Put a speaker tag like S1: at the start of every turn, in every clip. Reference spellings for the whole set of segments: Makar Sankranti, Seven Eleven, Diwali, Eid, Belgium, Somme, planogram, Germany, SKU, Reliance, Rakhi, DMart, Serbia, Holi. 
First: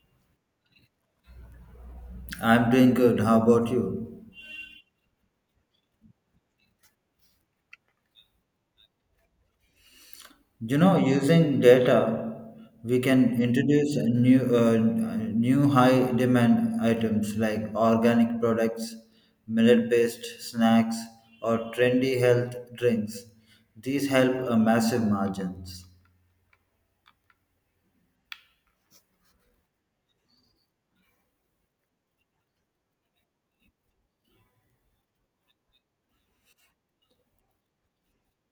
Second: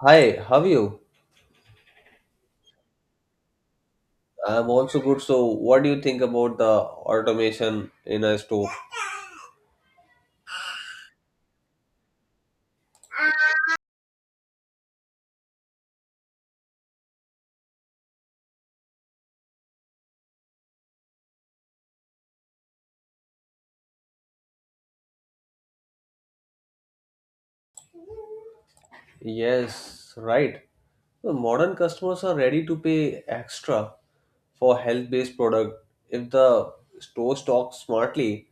S1: Hi, how are you?
S2: I'm doing good. How about you?
S1: I'm also good. So, what do you think about the automation in a store?
S2: You know, using data, we can introduce a new high demand items like organic products, millet-based snacks, or trendy health drinks. These help a massive margins.
S1: Yes, right. The modern customers are ready to pay extra for health-based product if the store stocks smartly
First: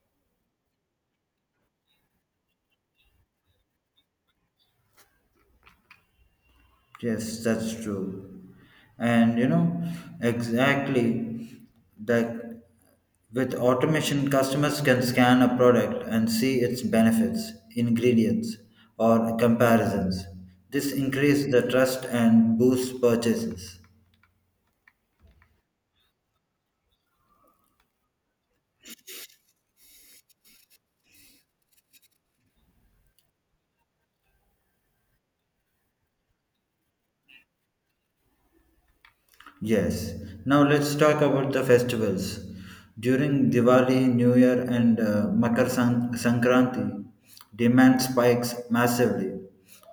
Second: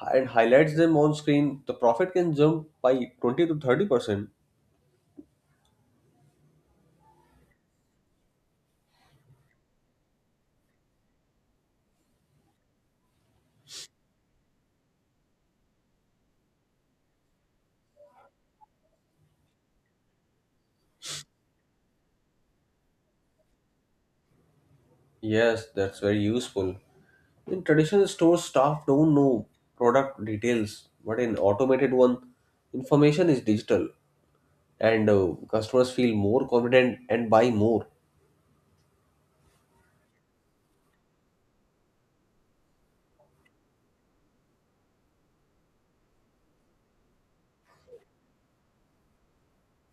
S1: and highlights them on screen. The profit can jump by 20 to 30%.
S2: Yes, that's true. And you know, exactly that with automation, customers can scan a product and see its benefits, ingredients, or comparisons. This increases the trust and boosts purchases.
S1: Yes, that's very useful. In traditional stores, staff don't know product details, but in automated one, information is digital. And customers feel more confident and buy more.
S2: Yes. Now let's talk about the festivals. During Diwali, New Year, and Sankranti, demand spikes massively.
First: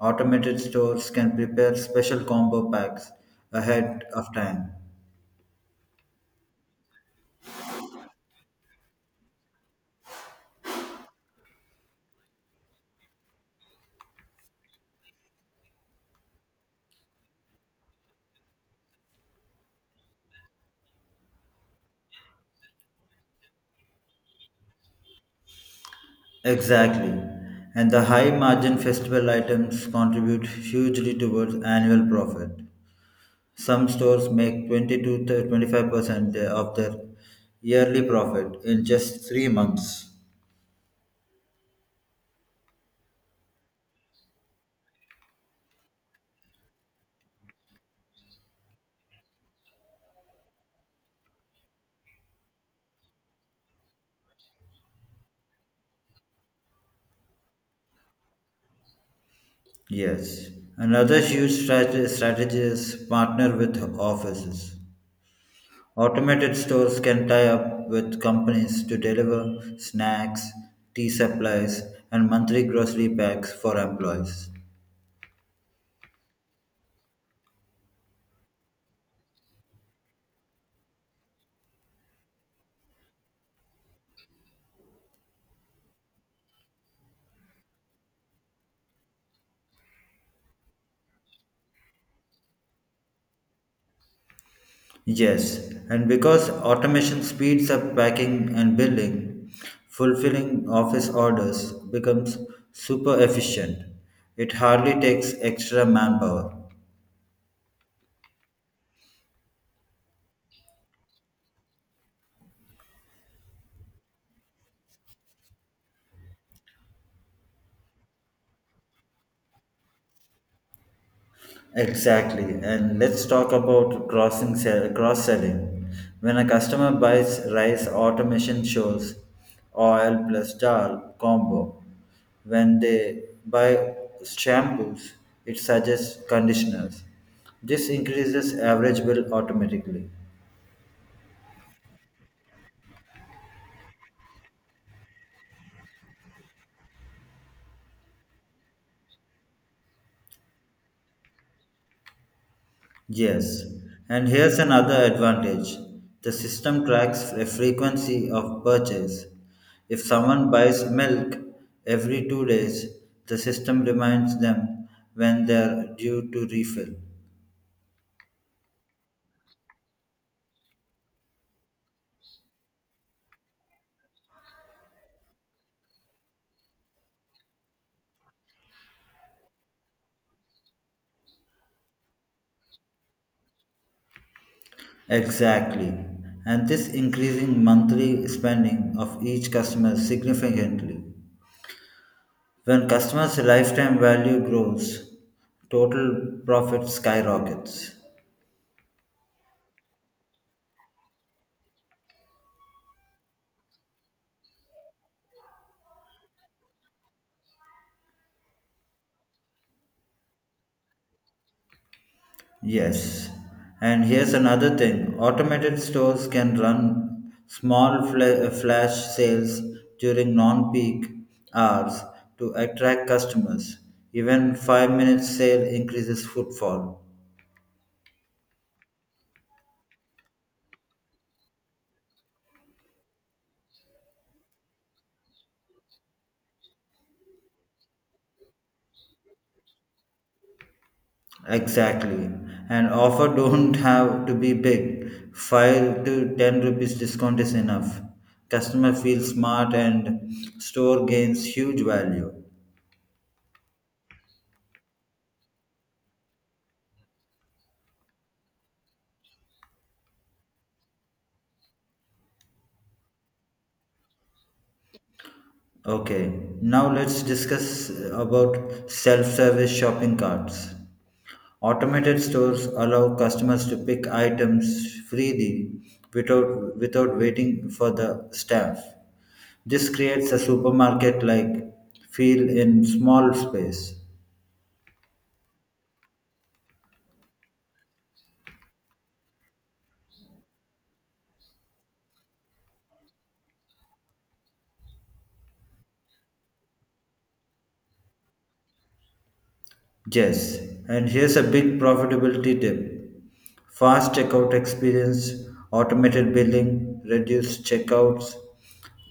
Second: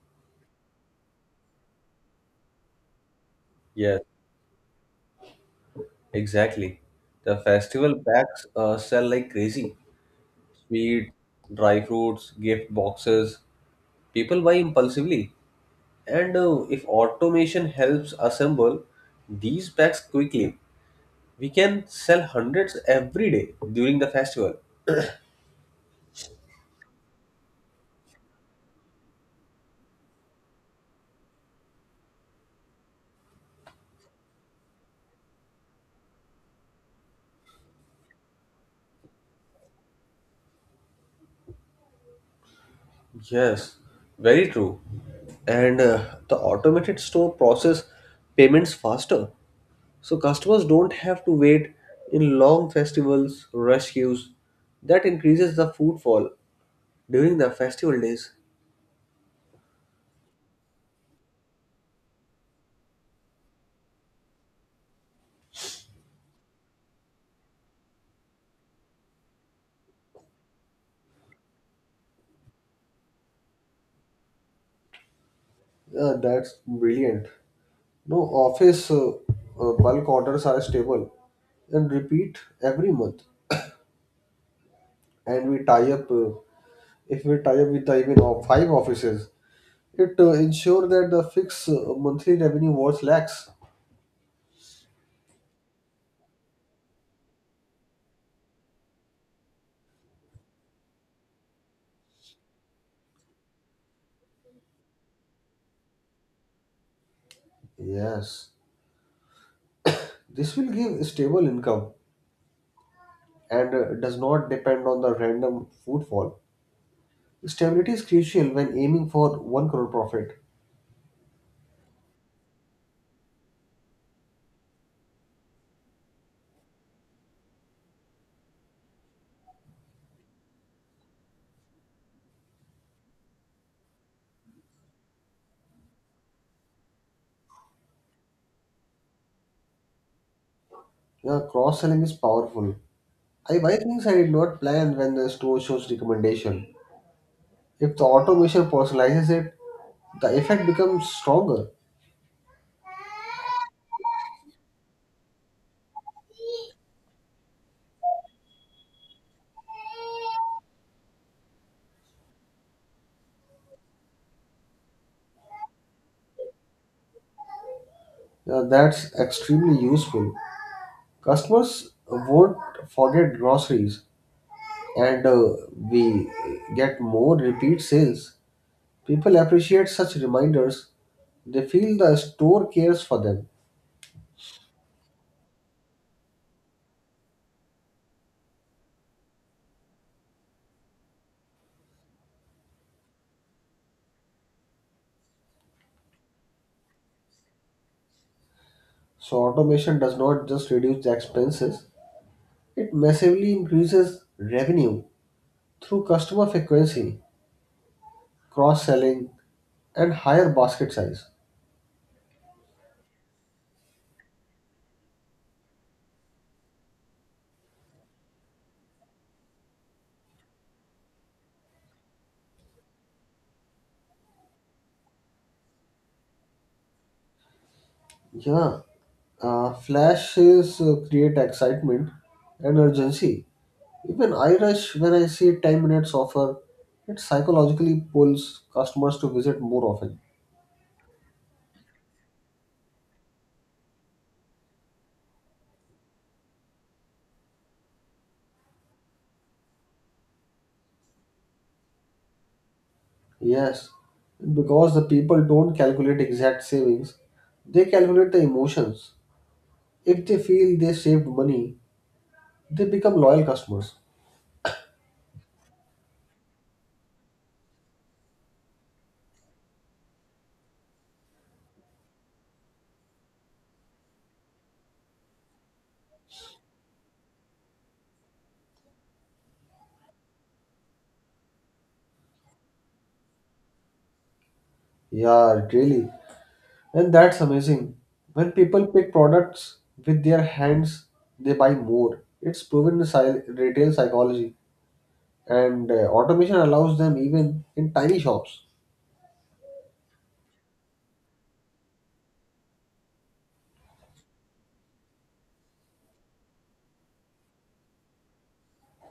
S2: Automated stores can prepare special combo packs
S1: Yes,
S2: ahead of time.
S1: exactly. The festival packs sell like crazy. Sweet, dry fruits, gift boxes. People buy impulsively. And if automation helps assemble these packs quickly, we can sell hundreds every day during the festival.
S2: Exactly. And the high margin festival items contribute hugely towards annual profit. Some stores make 20 to 25% of their yearly profit in just 3 months.
S1: Yes, very true. And the automated store process payments faster. So customers don't have to wait in long festivals, rush queues. That increases the footfall during the festival days.
S2: Yes, another huge strategies partner with offices. Automated stores can tie up with companies to deliver snacks, tea supplies, and monthly grocery packs for employees.
S1: Yeah, that's brilliant. No, office bulk orders are stable and repeat every month. And if we tie up with the even of five offices, it ensure that the fixed monthly revenue was lakhs.
S2: Yes, and because automation speeds up packing and billing, fulfilling office orders becomes super efficient. It hardly takes extra manpower.
S1: Yes, this will give stable income and does not depend on the random footfall. Stability is crucial when aiming for 1 crore profit.
S2: Exactly. And let's talk about cross selling. When a customer buys rice automation shows oil plus dal combo. When they buy shampoos, it suggests conditioners. This increases average bill automatically.
S1: Yeah, cross selling is powerful. I buy things I did not plan when the store shows recommendation. If the automation personalizes it, the effect becomes stronger.
S2: Yes, and here's another advantage the system tracks a frequency of purchase. If someone buys milk every 2 days, the system reminds them when they're due to refill.
S1: Yeah, that's extremely useful. Customers won't forget groceries, and we get more repeat sales. People appreciate such reminders. They feel the store cares for them.
S2: Exactly, and this increasing monthly spending of each customer significantly. When customers' lifetime value grows, total profit skyrockets.
S1: So automation does not just reduce the expenses, it massively increases revenue through customer frequency, cross-selling, and higher basket size.
S2: Yes, and here's another thing automated stores can run small flash sales during non peak hours to attract customers. Even 5-minute sale increases footfall.
S1: Yeah, flashes create excitement and urgency. Even I rush when I see 10 minutes offer, it psychologically pulls customers to visit more often.
S2: Exactly, and offer don't have to be big. 5 to 10 rupees discount is enough. Customer feels smart and store gains huge value.
S1: Yes, because the people don't calculate exact savings, they calculate the emotions. If they feel they saved money, they become loyal customers.
S2: Okay, now let's discuss about self-service shopping carts. Automated stores allow customers to pick items freely without waiting for the staff. This creates a supermarket-like feel in small space.
S1: Yeah, it really. And that's amazing. When people pick products with their hands, they buy more. It's proven the retail psychology, and automation allows them even in tiny shops.
S2: Yes, and here's a big profitability tip. Fast checkout experience, automated billing, reduced checkouts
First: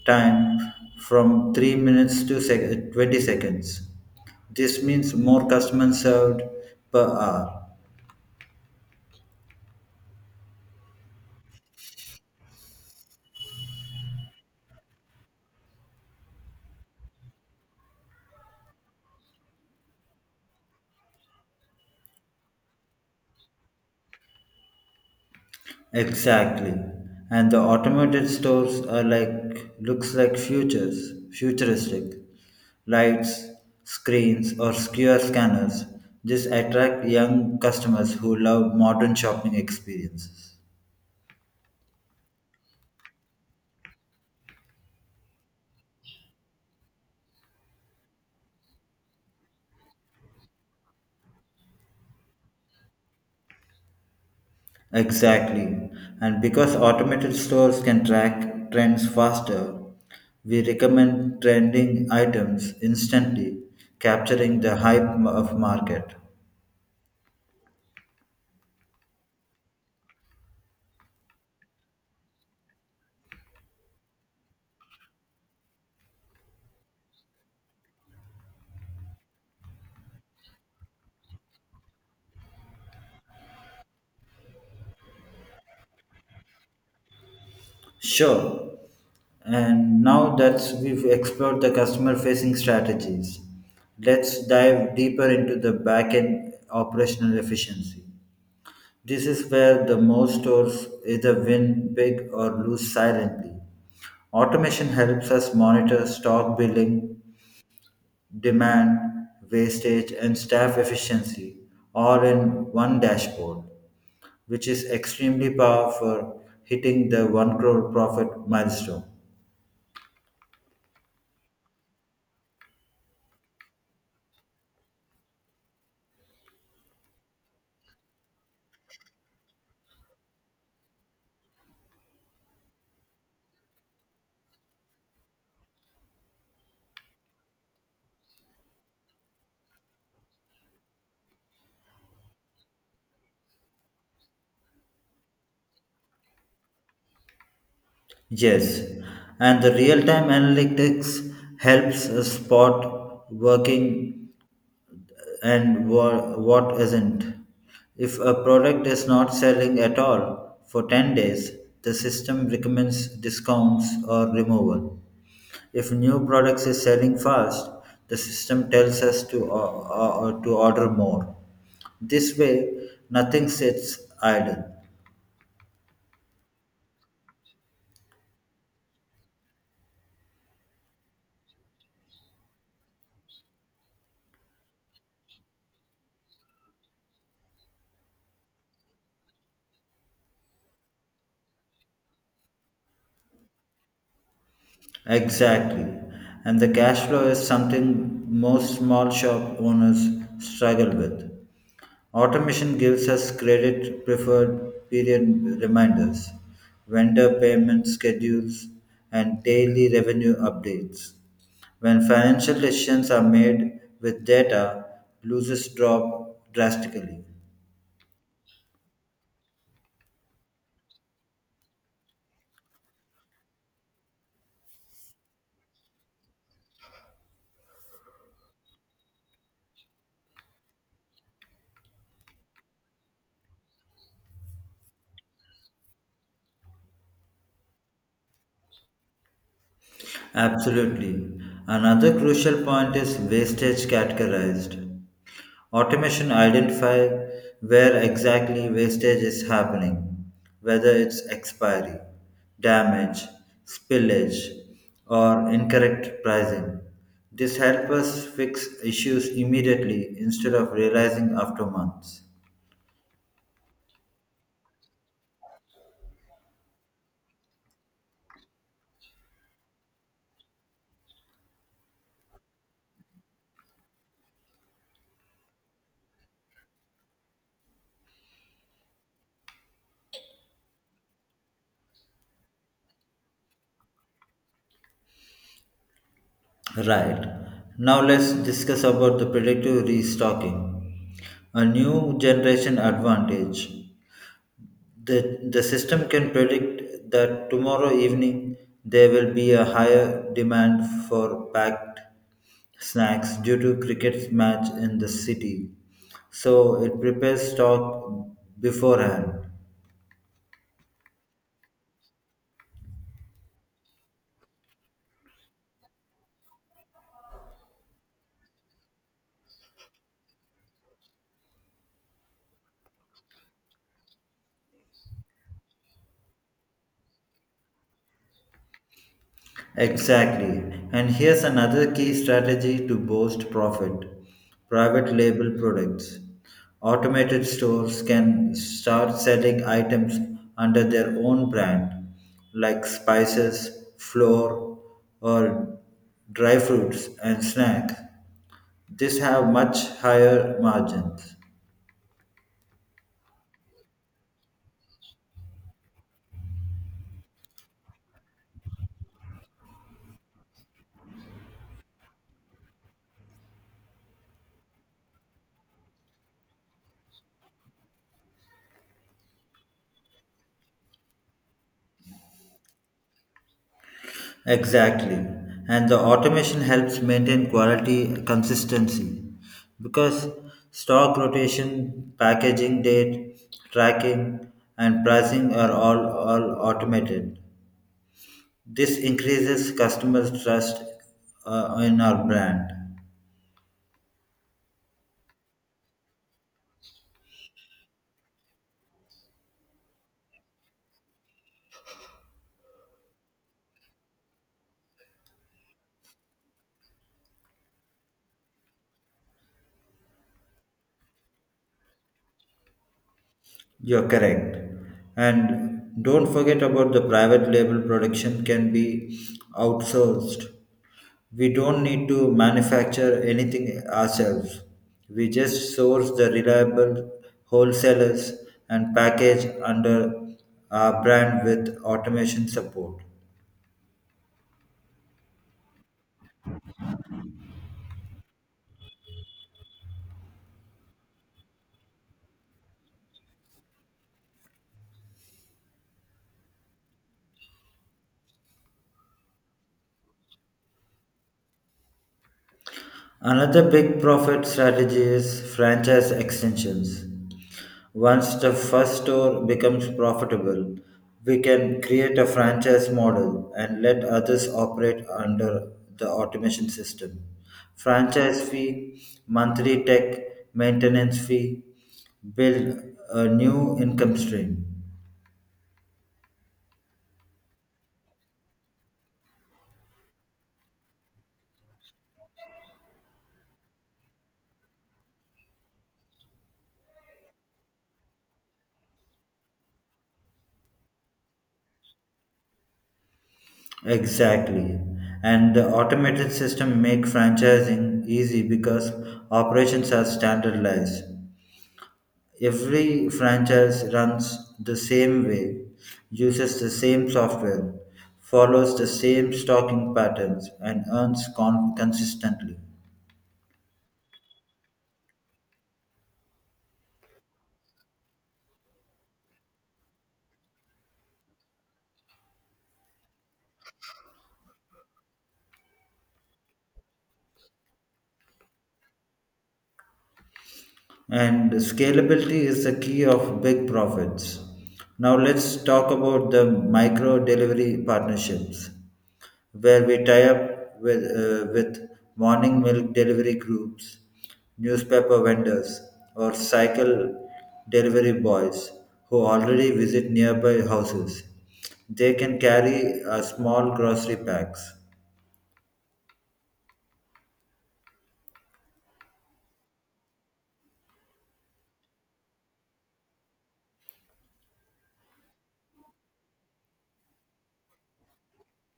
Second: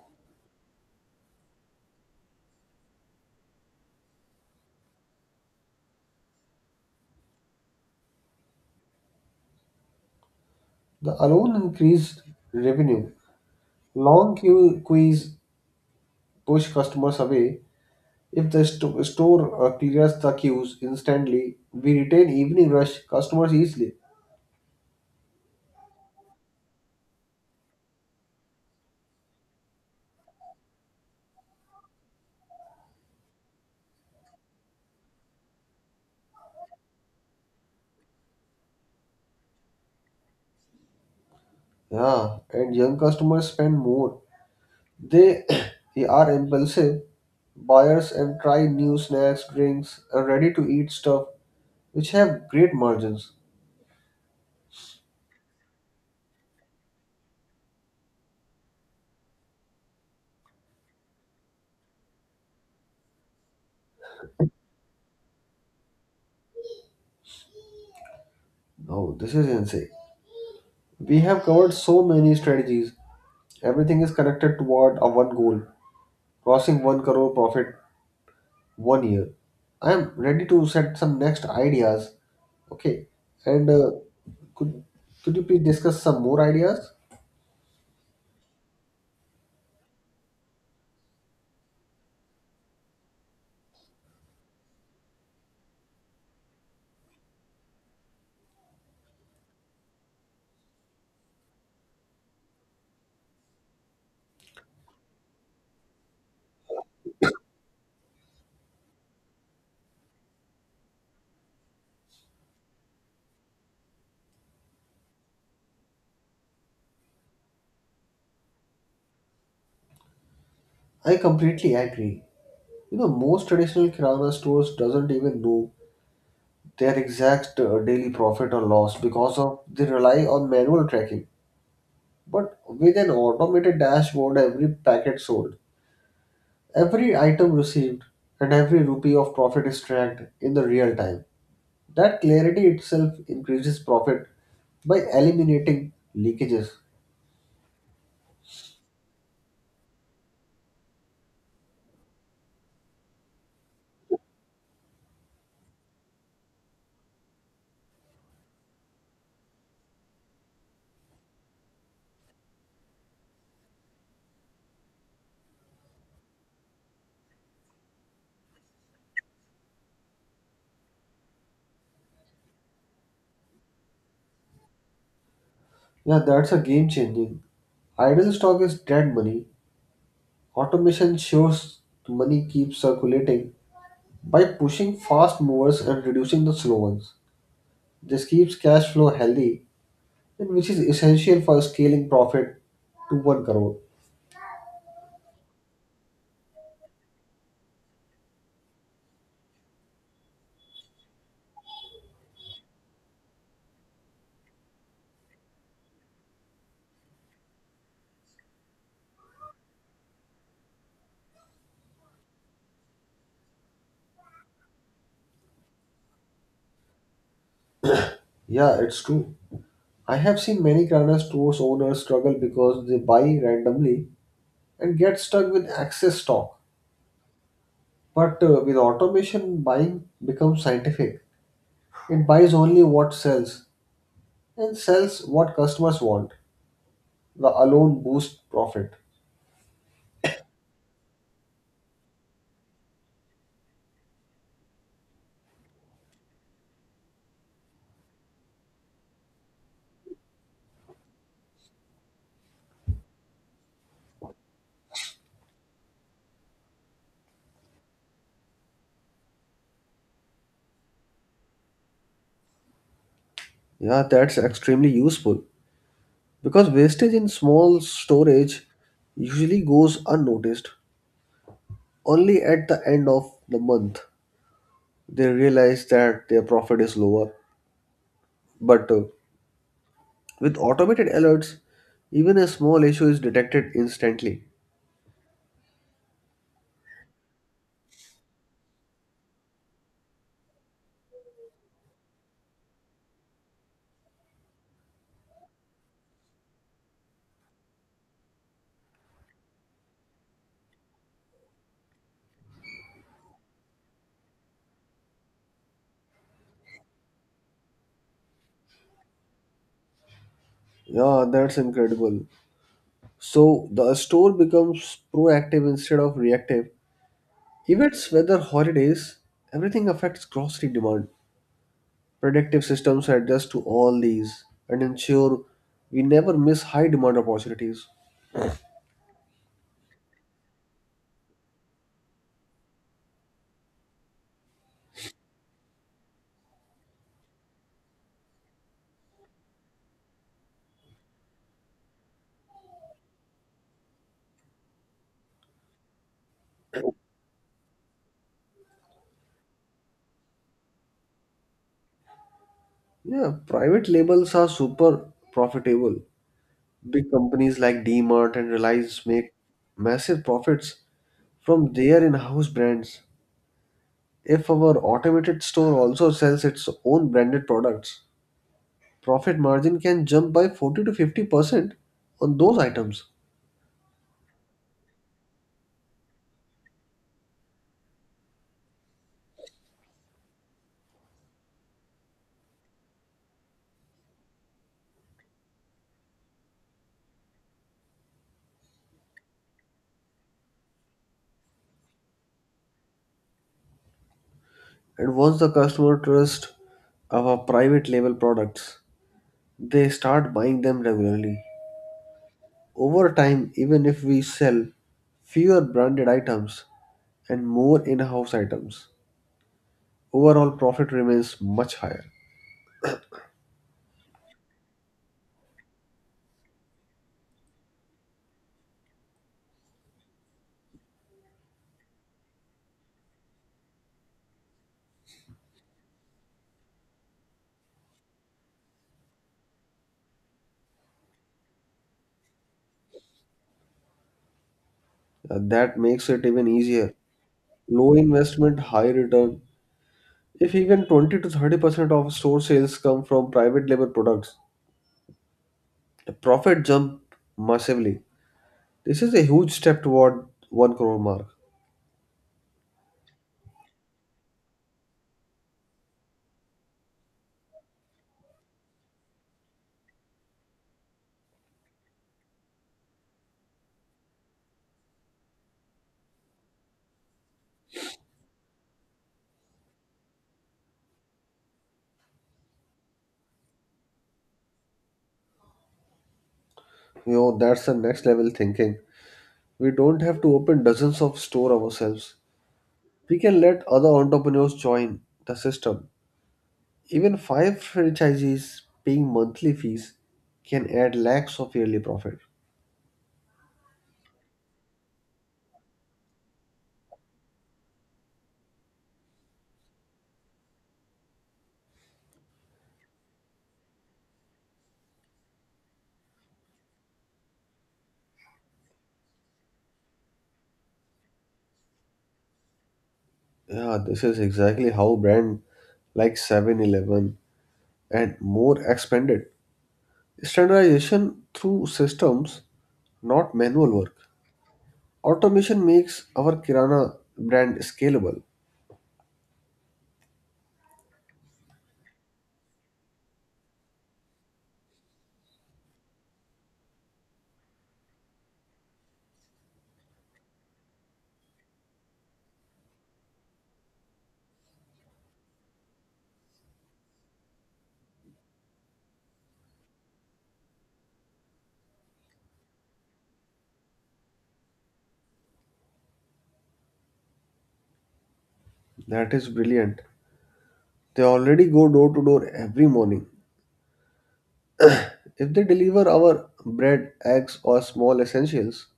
S2: time from 3 minutes 20 seconds. This means more customers served per hour.
S1: The alone increased revenue. Long queues push customers away. If the store clears the queues instantly, we retain evening rush customers easily.
S2: Exactly. And the automated stores are like futuristic. Lights, screens or QR scanners. This attract young customers who love modern shopping experiences.
S1: Yeah, and young customers spend more. They are impulsive buyers and try new snacks, drinks, and ready to eat stuff which have great margins.
S2: Exactly. And because automated stores can track trends faster, we recommend trending items instantly, capturing the hype of market.
S1: No, this is insane. We have covered so many strategies. Everything is connected toward a one goal, crossing 1 crore profit one year. I am ready to set some next ideas. Okay. And could could you please discuss some more ideas?
S2: Sure. And now that we've explored the customer facing strategies, let's dive deeper into the back end operational efficiency. This is where the most stores either win big or lose silently. Automation helps us monitor stock billing, demand, wastage, and staff efficiency all in one dashboard, which is extremely powerful for hitting the 1 crore profit milestone.
S1: I completely agree. You know, most traditional kirana stores doesn't even know their exact daily profit or loss because of they rely on manual tracking. But with an automated dashboard, every packet sold, every item received, and every rupee of profit is tracked in the real time. That clarity itself increases profit by eliminating leakages.
S2: Yes, and the real-time analytics helps us spot working and what isn't. If a product is not selling at all for 10 days, the system recommends discounts or removal. If new products is selling fast, the system tells us to order more. This way, nothing sits idle.
S1: Yeah, that's a game changing. Idle stock is dead money. Automation shows money keeps circulating by pushing fast movers and reducing the slow ones. This keeps cash flow healthy, and which is essential for scaling profit toward growth.
S2: Exactly. And the cash flow is something most small shop owners struggle with. Automation gives us credit preferred period reminders, vendor payment schedules, and daily revenue updates. When financial decisions are made with data, losses drop drastically.
S1: Yeah, it's true. I have seen many Kirana stores owners struggle because they buy randomly and get stuck with excess stock. But with automation, buying becomes scientific. It buys only what sells and sells what customers want. The alone boosts profit.
S2: Absolutely. Another crucial point is wastage categorized. Automation identify where exactly wastage is happening, whether it's expiry, damage, spillage, or incorrect pricing. This helps us fix issues immediately instead of realizing after months.
S1: Yeah, that's extremely useful because wastage in small storage usually goes unnoticed. Only at the end of the month they realize that their profit is lower. But with automated alerts, even a small issue is detected instantly.
S2: Right. Now let's discuss about the predictive restocking, a new generation advantage. The system can predict that tomorrow evening there will be a higher demand for packed snacks due to cricket match in the city. So it prepares stock beforehand.
S1: Yeah, that's incredible. So the store becomes proactive instead of reactive. Events, weather, holidays, everything affects grocery demand. Predictive systems adjust to all these and ensure we never miss high demand opportunities.
S2: Exactly. And here's another key strategy to boost profit private label products. Automated stores can start selling items under their own brand, like spices, flour, or dry fruits and snacks. These have much higher margins.
S1: Yeah, private labels are super profitable. Big companies like DMart and Reliance make massive profits from their in-house brands. If our automated store also sells its own branded products, profit margin can jump by 40 to 50% on those items.
S2: Exactly. And the automation helps maintain quality consistency because stock rotation, packaging date, tracking, and pricing are all automated. This increases customers' trust in our brand.
S1: And once the customer trusts our private label products, they start buying them regularly. Over time, even if we sell fewer branded items and more in-house items, overall profit remains much higher.
S2: You're correct. And don't forget about the private label production can be outsourced. We don't need to manufacture anything ourselves. We just source the reliable wholesalers and package under our brand with automation support.
S1: That makes it even easier. Low investment, high return. If even 20 to 30% of store sales come from private label products, the profit jump massively. This is a huge step toward 1 crore mark.
S2: Another big profit strategy is franchise extensions. Once the first store becomes profitable, we can create a franchise model and let others operate under the automation system. Franchise fee, monthly tech maintenance fee, build a new income stream.
S1: You know, that's the next level thinking. We don't have to open dozens of store ourselves. We can let other entrepreneurs join the system. Even five franchisees paying monthly fees can add lakhs of yearly profit.
S2: Exactly. And the automated system make franchising easy because operations are standardized. Every franchise runs the same way, uses the same software, follows the same stocking patterns, and earns consistently.
S1: Yeah, this is exactly how brand like 7-Eleven and more expanded standardization through systems, not manual work. Automation makes our Kirana brand scalable.
S2: And scalability is the key of big profits. Now let's talk about the micro delivery partnerships, where we tie up with, with morning milk delivery groups, newspaper vendors, or cycle delivery boys who already visit nearby houses. They can carry a small grocery packs.
S1: That is brilliant. They already go door to door every morning. If they deliver our bread, eggs, or small essentials,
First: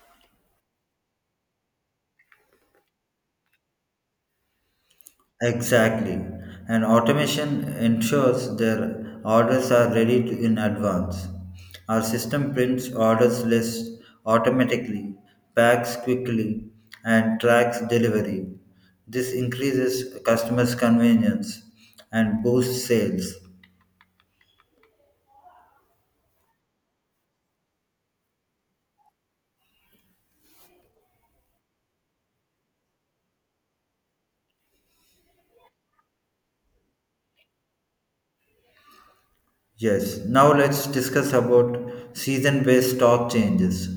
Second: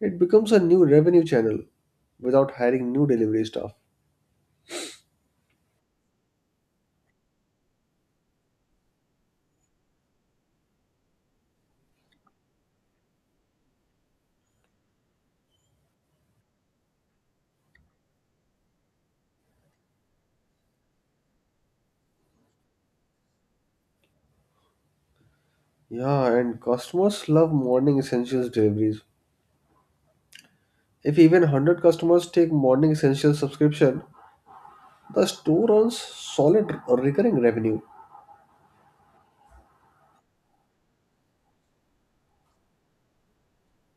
S1: it becomes a new revenue channel without hiring new delivery staff.
S2: Exactly. And automation ensures their orders are ready to, in advance. Our system prints orders lists automatically, packs quickly, and tracks delivery. This increases customers' convenience and boosts sales.
S1: Yeah, and customers love morning essentials deliveries. If even 100 customers take morning essential subscription, the store earns solid recurring revenue.
S2: Yes, now let's discuss about season based stock changes.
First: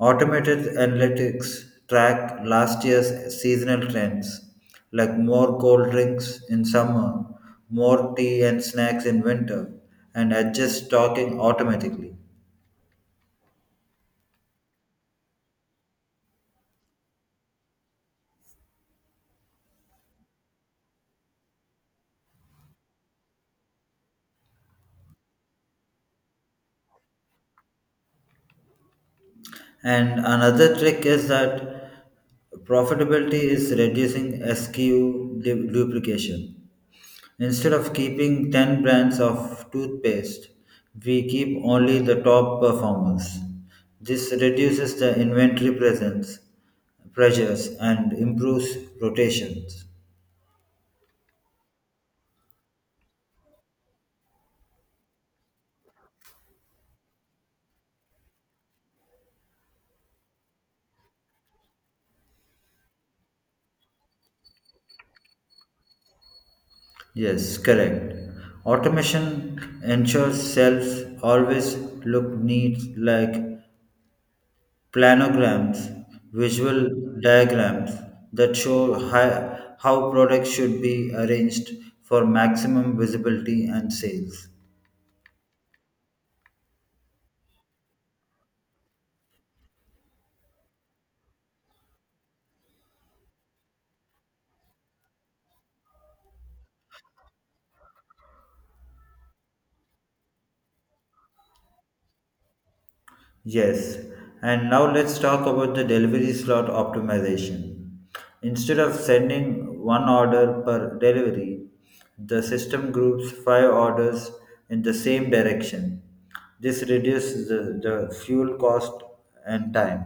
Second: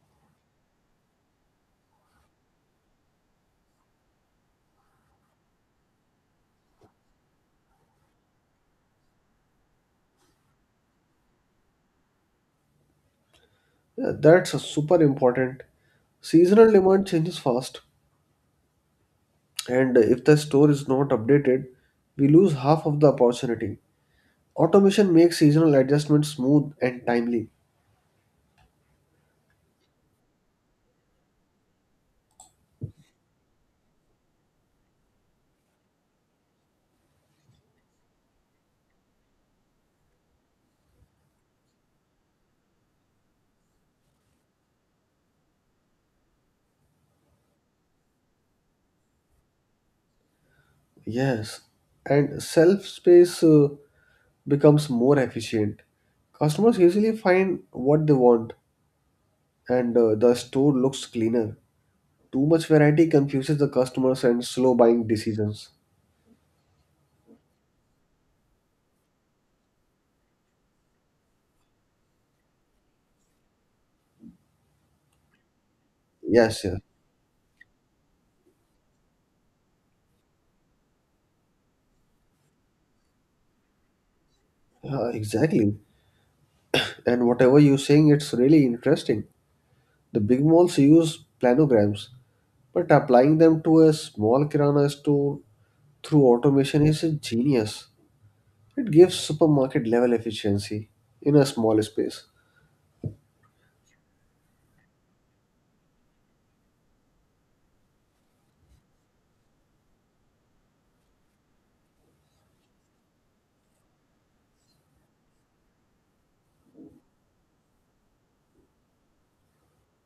S2: Automated analytics track last year's seasonal trends, like more cold drinks in summer, more tea and snacks in winter, and adjust stocking automatically.
S1: Yeah, that's super important. Seasonal demand changes fast, and if the store is not updated, we lose half of the opportunity. Automation makes seasonal adjustments smooth and timely.
S2: And another trick is that profitability is reducing SKU duplication. Instead of keeping 10 brands of toothpaste, we keep only the top performers. This reduces the inventory presence, pressures and improves rotations.
S1: Yes, and self space becomes more efficient. Customers usually find what they want, and the store looks cleaner. Too much variety confuses the customers and slow buying decisions.
S2: Yes, correct. Automation ensures shelves always look neat like planograms,
S1: Yes, yes.
S2: visual diagrams that show how products should be arranged for maximum visibility and sales.
S1: Yeah, exactly. And whatever you're saying, it's really interesting. The big malls use planograms, but applying them to a small kirana store through automation is a genius. It gives supermarket level efficiency in a small space.
S2: Yes, and now let's talk about the delivery slot optimization. Instead of sending one order per delivery, the system groups 5 orders in the same direction. This reduces the fuel cost and time.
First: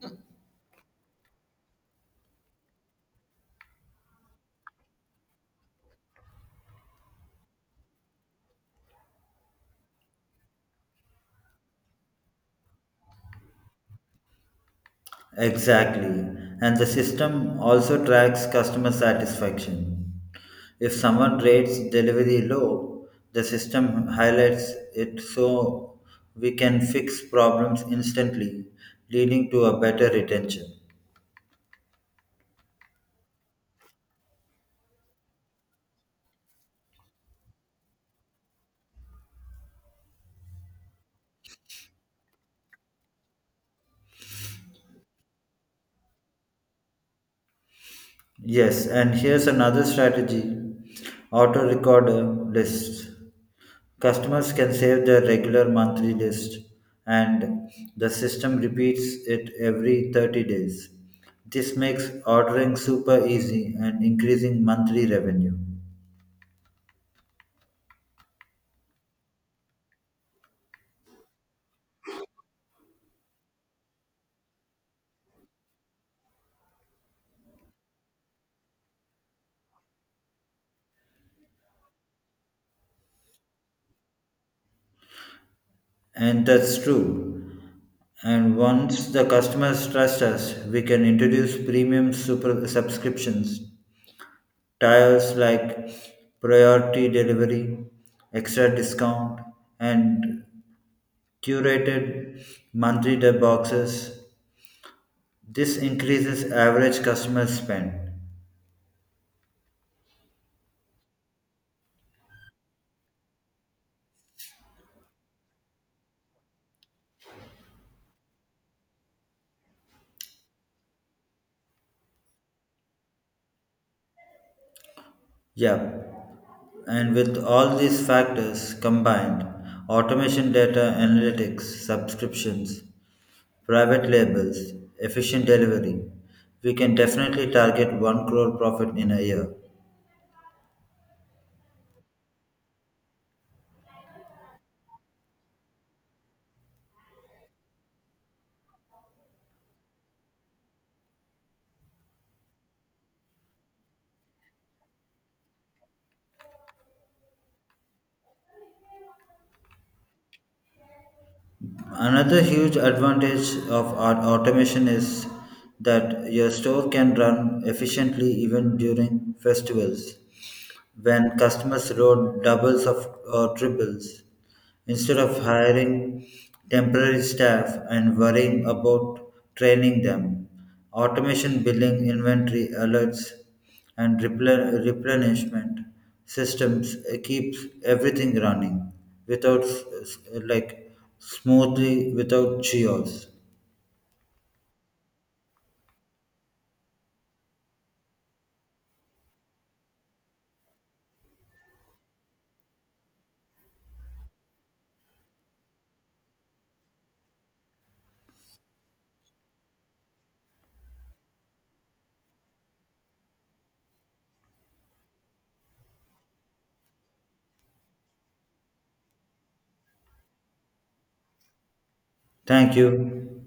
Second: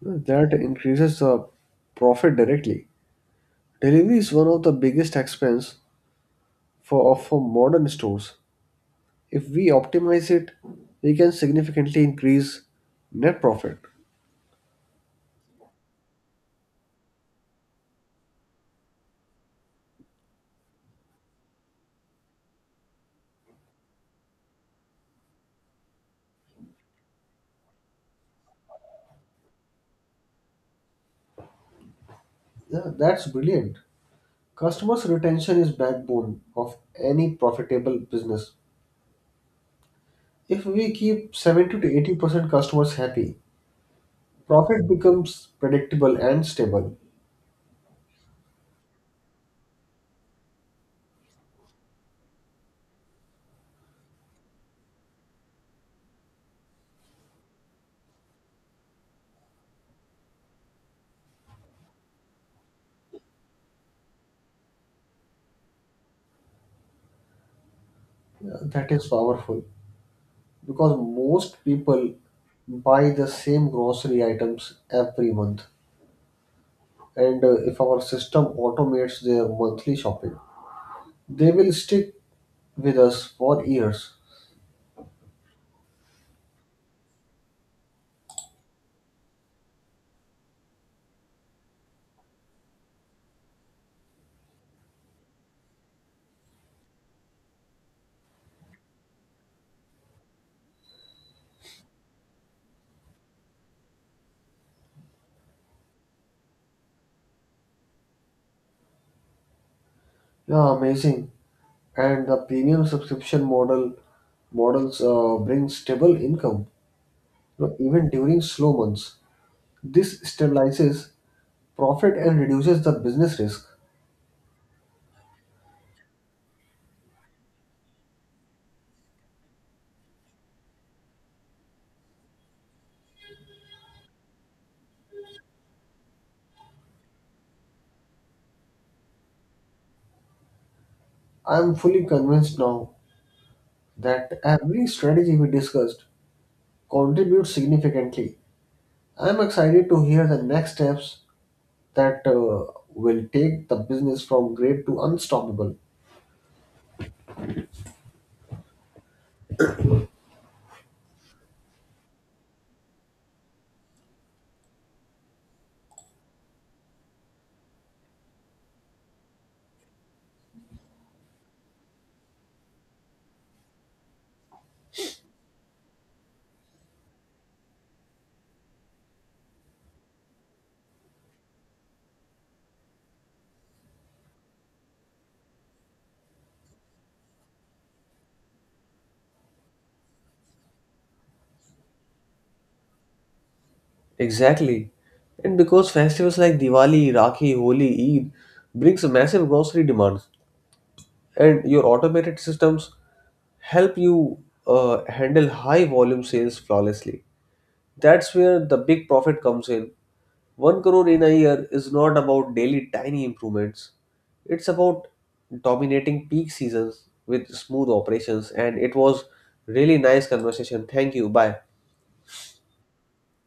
S1: That increases the profit directly. Delivery is one of the biggest expense for modern stores. If we optimize it, we can significantly increase net profit.
S2: Exactly. And the system also tracks customer satisfaction. If someone rates delivery low, the system highlights it so we can fix problems instantly, leading to a better retention.
S1: Yeah, that's brilliant. Customers' retention is backbone of any profitable business. If we keep 70 to 80% customers happy, profit becomes predictable and stable.
S2: Yes, and here's another strategy auto recorder lists. Customers can save their regular monthly list and the system repeats it every 30 days. This makes ordering super easy and increasing monthly revenue.
S1: Yeah, that is powerful because most people buy the same grocery items every month. And if our system automates their monthly shopping, they will stick with us for years.
S2: And that's true. And once the customers trust us, we can introduce premium super subscriptions Tiers like priority delivery, extra discount, and curated monthly debt boxes. This increases average customer spend.
S1: Yeah, amazing. And the premium subscription models bring stable income, even during slow months. This stabilizes profit and reduces the business risk.
S2: Yeah, and with all these factors combined, automation data analytics, subscriptions, private labels, efficient delivery, we can definitely target 1 crore profit in a year.
S1: I am fully convinced now that every strategy we discussed contributes significantly. I am excited to hear the next steps that will take the business from great to unstoppable.
S2: Another huge advantage of automation is that your store can run efficiently even during festivals when customers wrote doubles of, or triples instead of hiring temporary staff and worrying about training them. Automation billing, inventory alerts, and replenishment systems keeps everything running without like smoothly without chaos.
S1: Exactly. And because festivals like Diwali, Rakhi, Holi, Eid brings massive grocery demands and your automated systems help you handle high volume sales flawlessly. That's where the big profit comes in. 1 crore in a year is not about daily tiny improvements. It's about dominating peak seasons with smooth operations and it was really nice conversation. Thank you. Bye.
S2: Thank you.